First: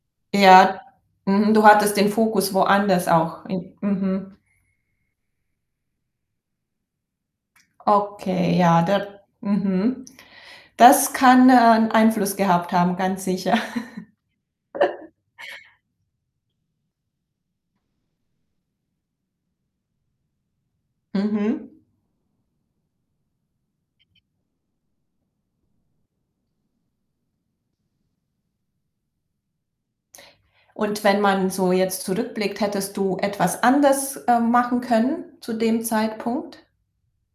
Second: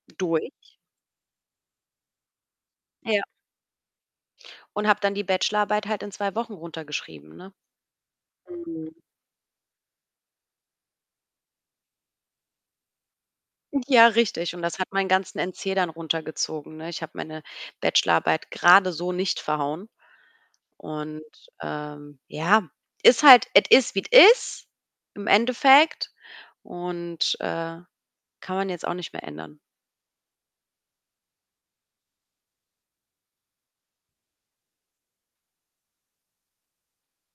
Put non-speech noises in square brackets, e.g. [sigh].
Durch. Ja, mhm. Du hattest den Fokus woanders Ja. auch in Mhm. Und habe dann die Bachelor Arbeit halt in 2 Wochen runtergeschrieben, ne? Okay, ja, Mhm. der Mhm. Das kann, äh, 'n Einfluss gehabt haben, ganz sicher. Hm, ja, richtig. Und das hat meinen [chuckles] ganzen NC dann runtergezogen, ne? Ich habe meine Bachelorarbeit grade so nicht verhauen. Und, Mhm. ähm, ja, ist halt es ist, wie es ist im Endeffekt und, äh, kann man jetzt auch nicht mehr ändern. Und wenn man so jetzt zurückblickt, hättest du etwas anders, ähm, machen können zu dem Zeitpunkt?